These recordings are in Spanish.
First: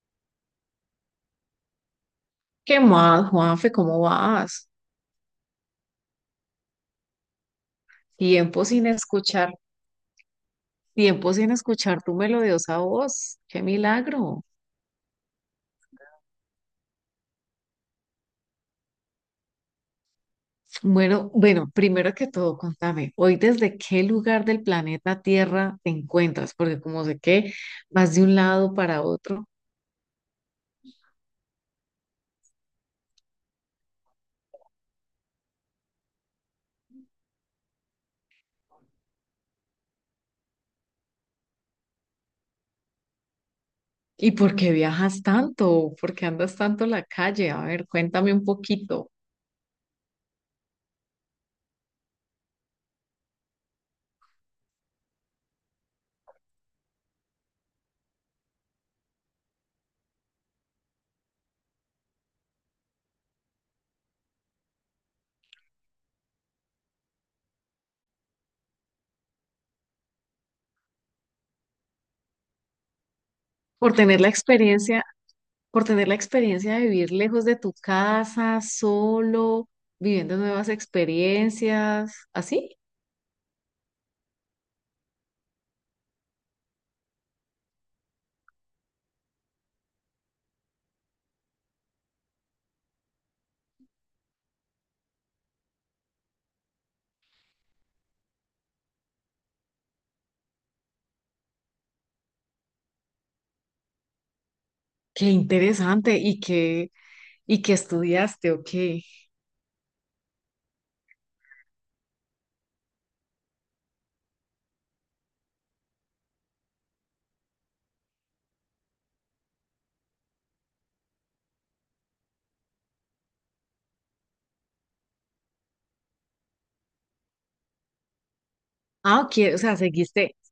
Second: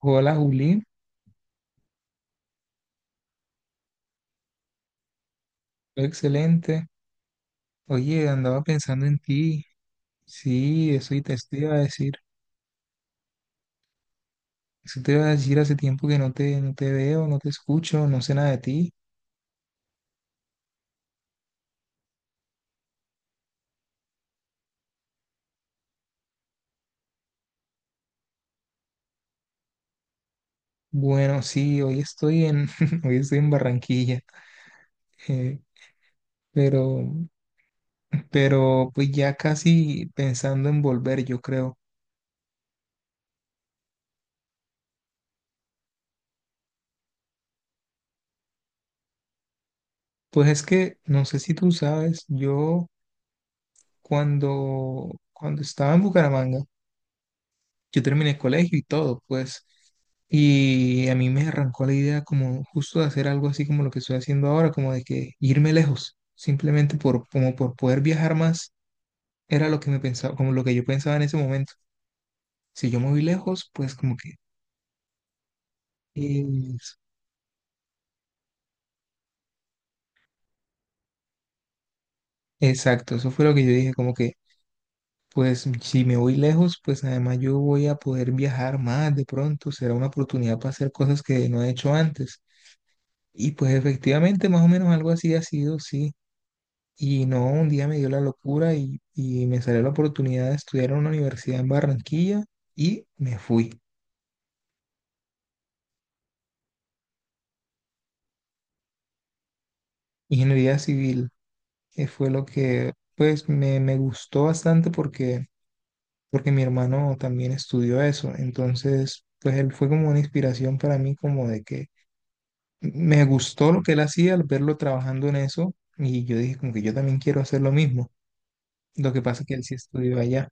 Hola Juli, ¿Qué más, Juanfe? ¿Cómo vas? todo excelente. Oye, andaba Tiempo sin pensando en escuchar, ti. Sí, eso y tiempo te, sin te iba a escuchar decir. tu melodiosa voz. ¡Qué milagro! Eso te iba a decir, hace tiempo que no te veo, no te escucho, no sé nada de ti. Bueno, primero que todo, contame, hoy desde qué lugar del planeta Tierra te encuentras, porque como sé que vas de un lado para otro. Bueno, sí, hoy estoy en, hoy estoy en Barranquilla. eh, pero, pero pues ya casi pensando en volver, yo creo. ¿Y por qué viajas tanto? ¿Por qué andas tanto en la calle? A ver, cuéntame un poquito. Pues es que no sé si tú sabes, yo cuando estaba en Bucaramanga, yo terminé el colegio y todo, pues. Y a mí me arrancó la idea como justo de hacer algo así como lo que estoy haciendo ahora, como de que irme lejos, simplemente por, como por poder viajar más, era lo que me pensaba, como lo que yo pensaba en ese momento. Si yo me voy lejos, ¿Por pues como tener la que... experiencia por tener la experiencia de es- vivir lejos de tu casa, solo, viviendo nuevas experiencias, así? Exacto, eso fue lo que yo dije, como que, pues si me voy lejos, pues además yo voy a poder viajar más, de pronto será una oportunidad para hacer cosas que no he hecho antes. Y pues efectivamente, más o menos algo así ha sido, sí. Y no, un día me dio la locura y me salió la oportunidad de estudiar en una universidad en Barranquilla y me fui. Qué interesante. ¿Y qué estudiaste o qué? Ingeniería civil, que fue lo que pues me gustó bastante porque, porque mi hermano también estudió eso. Entonces, pues él fue como una inspiración para mí, como de que me gustó lo que él hacía al verlo trabajando en eso y yo dije como que yo también quiero hacer lo mismo. Lo Ah, que pasa es que ok, o él sí sea, estudió seguiste, allá.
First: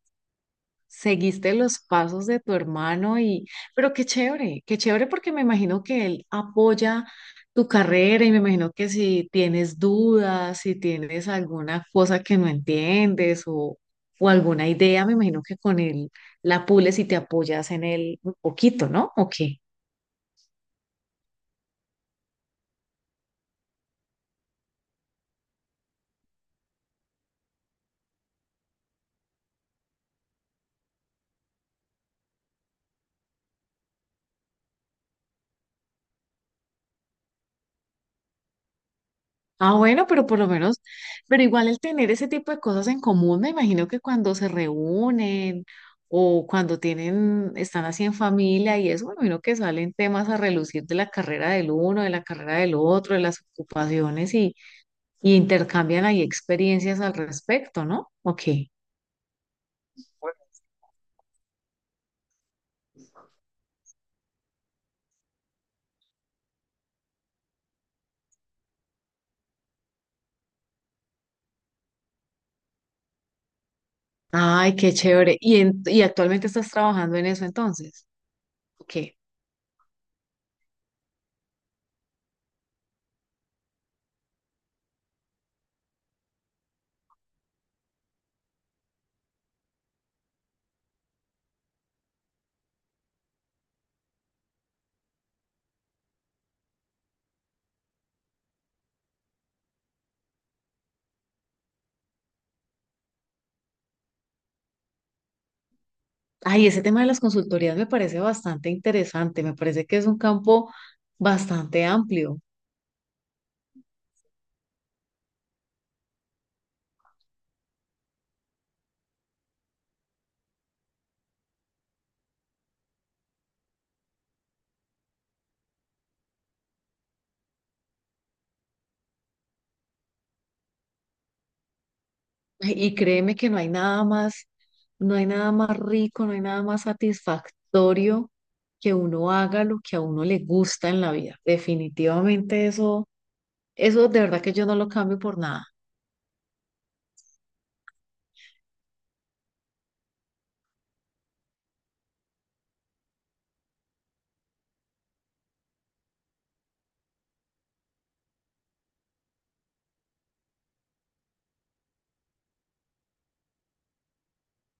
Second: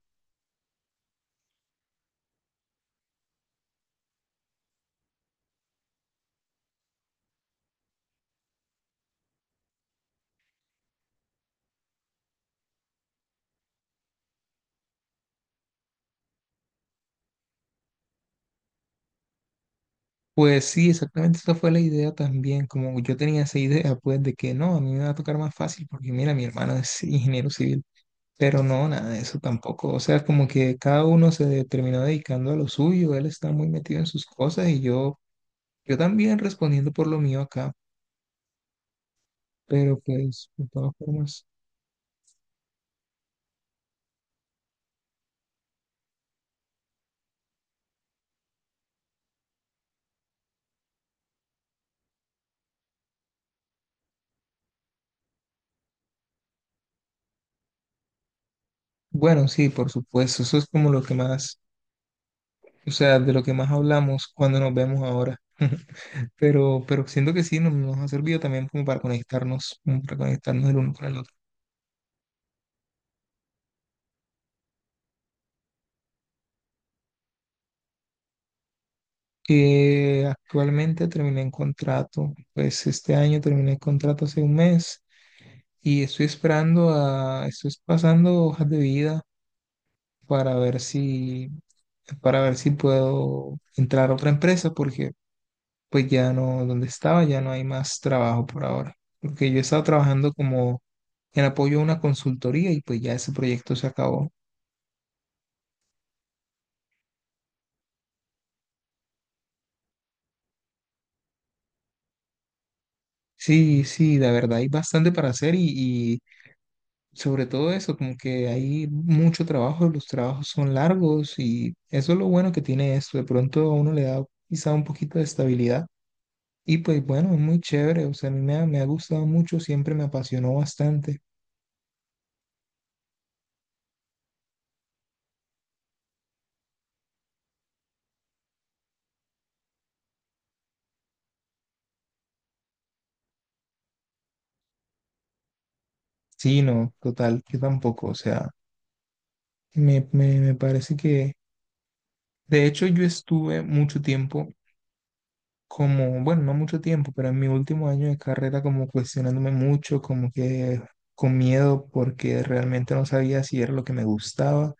Seguiste los pasos de tu hermano. Y, pero qué chévere, qué chévere, porque me imagino que él apoya tu carrera y me imagino que si tienes dudas, si tienes alguna cosa que no entiendes o alguna idea, me imagino que con él la pules y te apoyas en él un poquito, ¿no? Ok. Pues sí, exactamente esa fue la idea también, como yo tenía esa idea, pues de que no, a mí me va a tocar más fácil porque mira, mi hermano es ingeniero civil, pero no, nada de eso tampoco, o sea, como que cada uno se terminó dedicando a lo suyo, él está muy metido en sus cosas y yo también respondiendo por lo mío acá, Ah, pero bueno, pero por lo pues de menos, todas pero formas, igual el tener ese tipo de cosas en común, me imagino que cuando se reúnen o cuando tienen, están así en familia y eso, me imagino que salen temas a relucir de la carrera del uno, de la carrera del otro, de las ocupaciones, y intercambian ahí experiencias al respecto, ¿no? Ok. bueno, sí, por supuesto, eso es como lo que más, o sea, de lo que más hablamos cuando nos vemos ahora. Pero siento que sí, nos ha servido también como para conectarnos el uno con el otro. Ay, qué chévere. ¿ Y actualmente estás trabajando en eso entonces? Ok. Actualmente terminé en contrato, pues este año terminé el contrato hace un mes y estoy esperando a, estoy pasando hojas de vida para ver si, para ver si puedo entrar a otra empresa porque pues ya no, donde estaba ya no hay más trabajo por ahora, porque yo he estado trabajando como en apoyo a una consultoría y pues ya ese proyecto se acabó. Ay, ese tema de las consultorías me parece bastante interesante, me parece que es un campo bastante amplio. Sí, sí, la verdad hay bastante para hacer y, sobre todo eso, como que hay mucho trabajo, los trabajos son largos y eso es lo bueno que tiene esto. De pronto a uno le da quizá un poquito de estabilidad y pues bueno, es muy chévere. O sea, a mí me ha gustado mucho, siempre me apasionó bastante. Y créeme que no hay nada más, no hay nada más rico, no hay nada más satisfactorio que uno haga lo que a uno le gusta en la vida. Definitivamente eso, eso de verdad que yo no lo cambio por nada. Sí, no, total, yo tampoco. O sea, me parece que, de hecho, yo estuve mucho tiempo como, bueno, no mucho tiempo, pero en mi último año de carrera como cuestionándome mucho, como que con miedo porque realmente no sabía si era lo que me gustaba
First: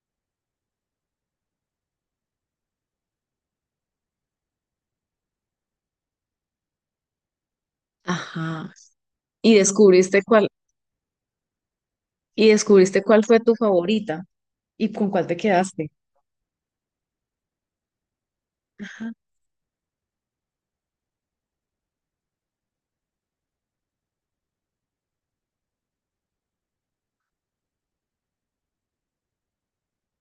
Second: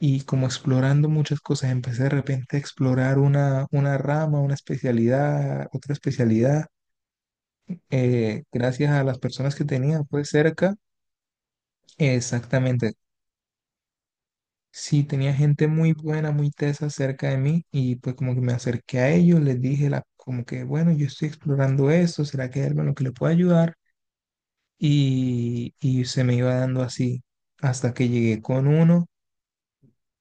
y como explorando muchas cosas. Empecé de repente a explorar una rama, una especialidad, otra especialidad, Ajá. gracias a las personas Y que tenía descubriste pues cuál, cerca. y Exactamente. descubriste cuál fue tu favorita y Sí, con cuál tenía te gente quedaste. muy buena, muy tesa cerca de mí y pues como que me acerqué a Ajá. ellos, les dije la, como que, bueno, yo estoy explorando esto, ¿será que hay algo en lo que le pueda ayudar? Y se me iba dando así hasta que llegué con uno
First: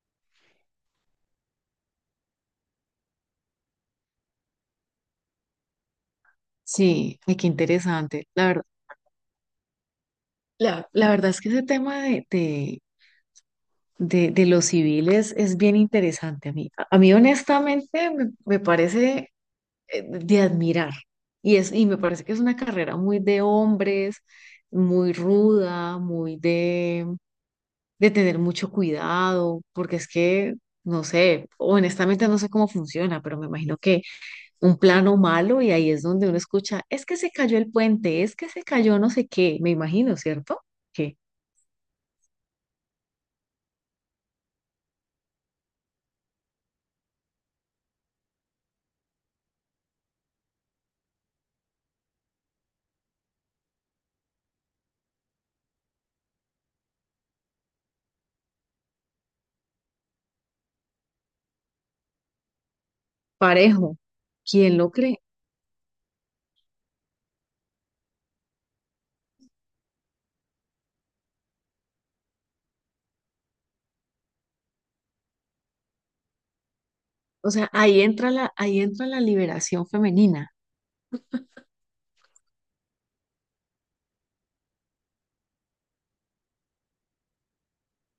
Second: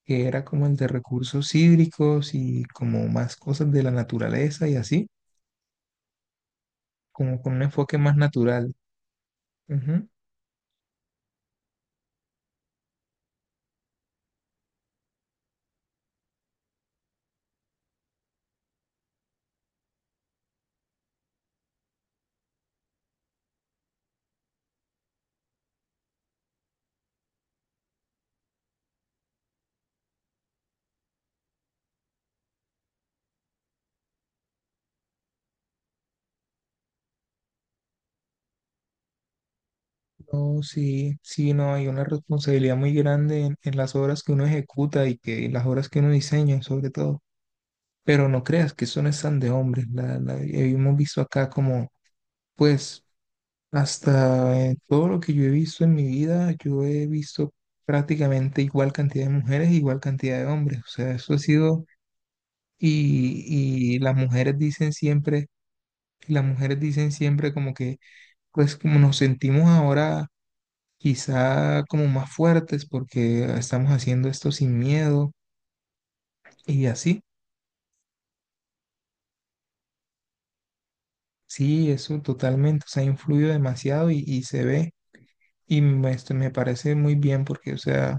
que era como el de recursos hídricos y como más cosas de la naturaleza y así, Sí, y como qué con un enfoque más interesante. La verdad, natural. Ujú. la, la verdad es que ese tema de los civiles es bien interesante a mí, honestamente, me parece, de admirar. Y es, y me parece que es una carrera muy de hombres, muy ruda, muy de tener mucho cuidado, porque es que, no sé, honestamente no sé cómo funciona, pero me imagino que un plano malo y ahí es donde uno escucha, es que se cayó el puente, es que se cayó no sé qué, me imagino, ¿cierto? No, Que sí, sí, no, hay una responsabilidad muy grande en las obras que uno ejecuta y que y las obras que uno diseña, sobre todo. Pero no creas que eso no es tan de hombres. Hemos visto acá como, pues, hasta todo lo que yo he visto en mi vida, yo he visto prácticamente igual cantidad de mujeres, igual cantidad de hombres. O sea, eso ha sido. Y, parejo, y las mujeres quién lo dicen cree? siempre, y las mujeres dicen siempre como que, pues como nos sentimos ahora quizá como más fuertes porque estamos haciendo esto sin miedo y así. O sea, ahí entra la liberación femenina. Sí, eso totalmente, o sea, ha influido demasiado y se ve y me, este, me parece muy bien porque, o sea,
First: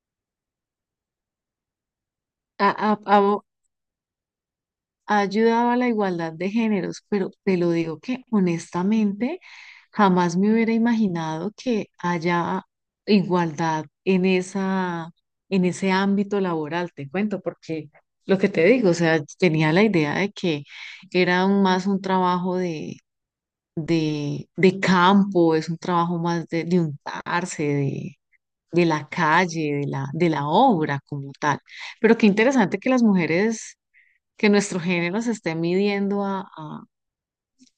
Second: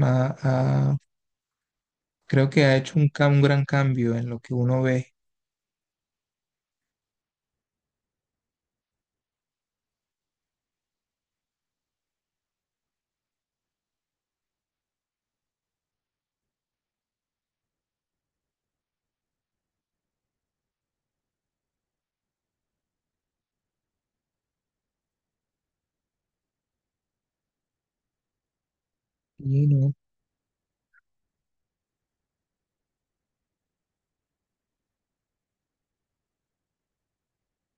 ma- ha- creo que A, ha a- hecho un, un a- gran cambio en lo que uno ve. Ha ayudado a la igualdad de géneros, pero te lo digo que honestamente jamás me hubiera imaginado que haya igualdad en esa, en ese ámbito laboral, te cuento, porque lo que te digo, o sea, tenía la idea de que era un- más un trabajo de campo, es un trabajo más de untarse, de, de la Y calle, de no, la, de la obra como tal. Pero qué interesante que las mujeres, que nuestro género se esté midiendo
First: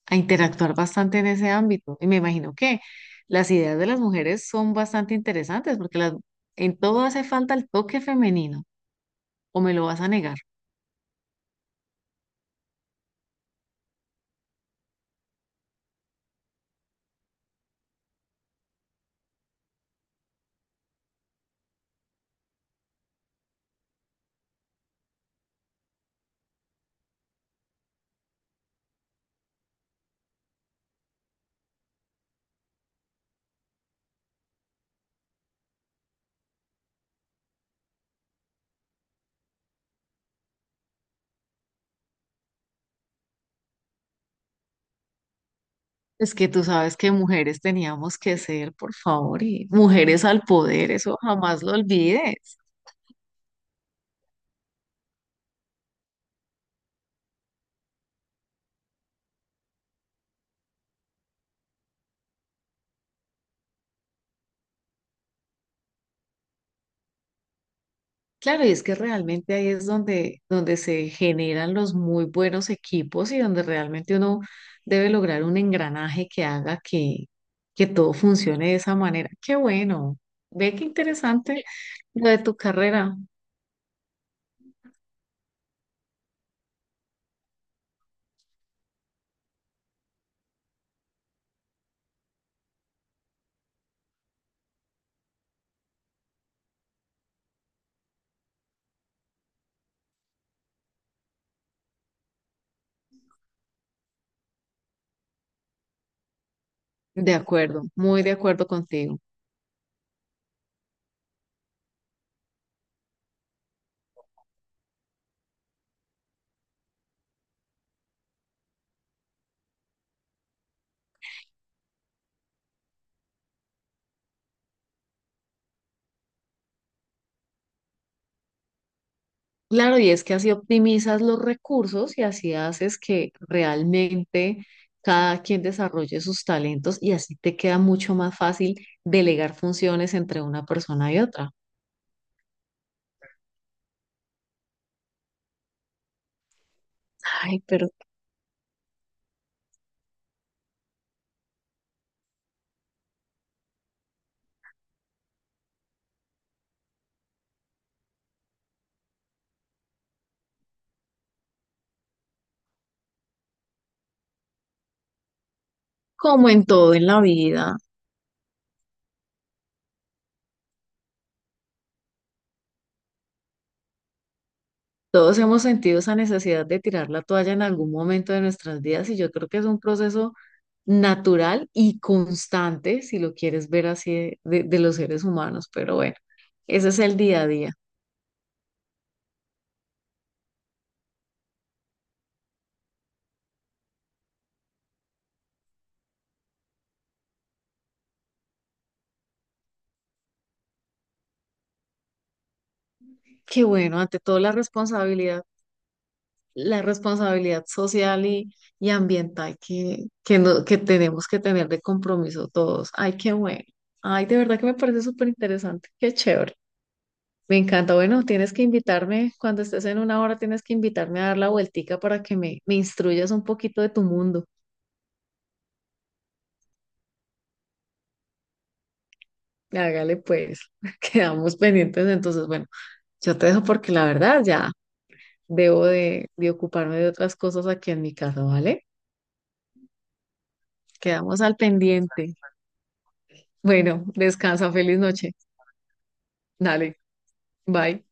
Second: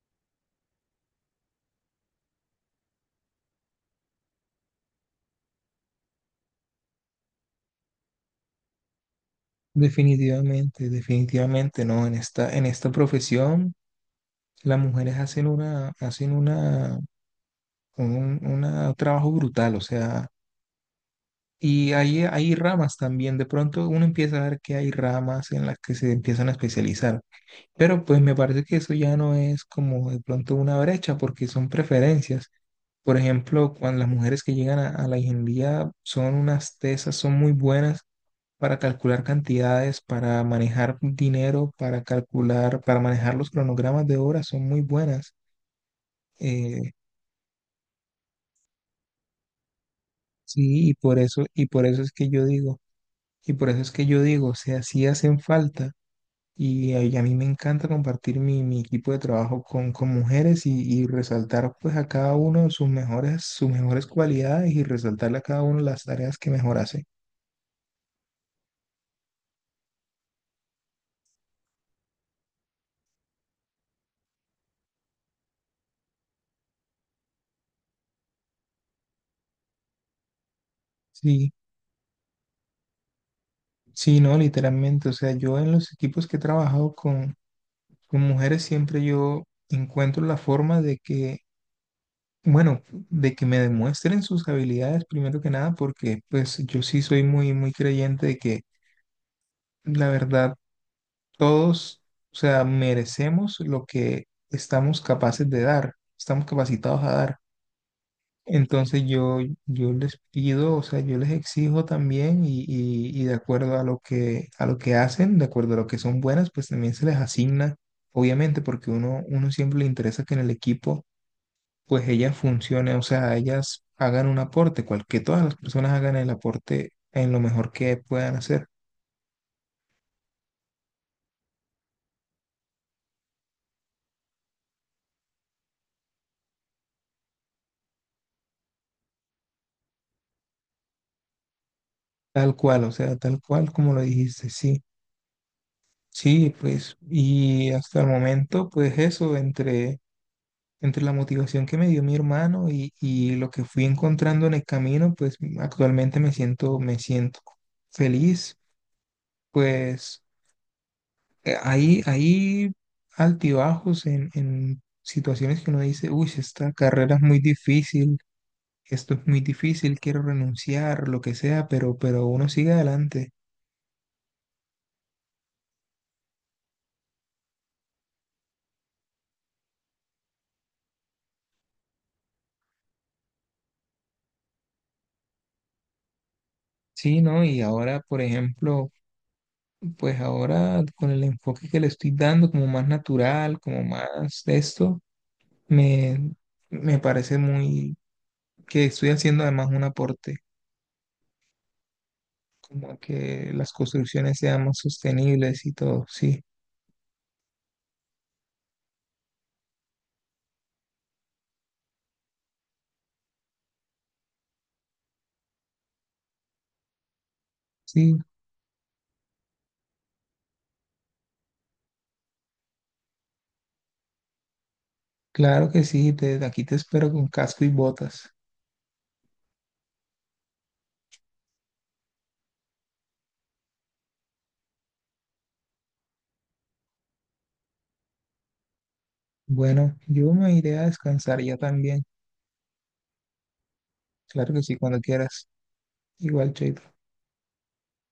a interactuar bastante en ese ámbito. Y me imagino que las ideas de las mujeres son bastante interesantes porque las, en todo hace falta el toque femenino, o me lo vas a negar. definitivamente, definitivamente, no, en esta profesión. Las mujeres hacen una un trabajo brutal, o sea, y hay ramas también, de pronto uno empieza a ver que hay ramas en las que se empiezan a especializar, pero pues me parece que eso ya no es como de pronto una brecha, porque son preferencias. Por ejemplo, cuando las mujeres que llegan a la ingeniería son unas tesas, son muy buenas para calcular cantidades, para manejar dinero, para calcular, para manejar los cronogramas de obra, son muy buenas. Es que tú Eh, sabes que mujeres teníamos que ser, por favor, y mujeres al Sí, poder, eso jamás y lo por eso es que yo olvides. digo, y por eso es que yo digo, o sea, sí hacen falta, y a mí me encanta compartir mi, mi equipo de trabajo con mujeres y resaltar pues a cada uno sus mejores cualidades y resaltarle a cada uno las tareas que mejor hace. Claro, y es que realmente ahí es donde, donde se generan los muy buenos equipos y donde realmente uno debe lograr un engranaje que haga que todo funcione de esa manera. Qué bueno. Ve qué Sí, interesante lo de tu carrera. sí, no, literalmente, o sea, yo en los equipos que he trabajado con mujeres siempre yo encuentro la forma de que bueno, de que me demuestren sus habilidades primero que nada, porque pues yo sí soy muy, muy creyente de que la verdad todos, o sea, merecemos lo que estamos capaces de dar, estamos capacitados a De dar. acuerdo, muy de acuerdo Entonces contigo. yo les pido, o sea, yo les exijo también y de acuerdo a lo que hacen, de acuerdo a lo que son buenas, pues también se les asigna, obviamente, porque uno, uno siempre le interesa que en el equipo pues ellas funcionen, o sea, ellas hagan un aporte, cual, que todas las personas hagan el aporte en lo mejor que puedan hacer, Claro, y es que así optimizas los recursos y así haces que realmente cada quien desarrolle sus talentos, y así te queda mucho más fácil delegar funciones entre una persona y otra. tal cual, o sea, tal cual como lo dijiste, sí, sí, pues, Ay, y pero hasta el momento, pues eso, entre, entre la motivación que me dio mi hermano y lo que fui encontrando en el camino, pues actualmente me siento feliz, pues ahí, ahí altibajos en situaciones que uno dice, uy, como en esta todo en carrera la es muy vida, difícil, esto es muy difícil, quiero renunciar, lo que sea, pero uno sigue adelante. todos hemos sentido esa necesidad de tirar la toalla en algún momento de nuestras vidas, y yo creo que es un proceso natural y constante, si lo quieres ver así, de los seres humanos, pero bueno, ese es el Sí, día ¿no? a Y día. ahora, por ejemplo, pues ahora con el enfoque que le estoy dando, como más natural, como más de esto, me, me parece muy que estoy haciendo además un aporte, como a que Qué las bueno, ante construcciones todo sean más sostenibles y todo. Sí, la responsabilidad social y ambiental que, no- que tenemos que tener de compromiso todos. Ay, qué bueno. Ay, de verdad que me parece súper interesante. Qué chévere. Me encanta. sí, Bueno, tienes que invitarme, cuando estés en una hora, tienes que invitarme a dar la vueltica para que me instruyas un poquito de tu mundo. claro que sí, te, aquí te espero con casco y botas. Hágale pues, quedamos pendientes. Entonces, bueno, yo te dejo porque la verdad ya debo de ocuparme de otras cosas aquí en mi casa, ¿vale? Bueno, yo me iré a descansar Quedamos al ya también. pendiente. Bueno, Claro que descansa, sí, cuando feliz noche. quieras. Igual, chaito. Dale, bye.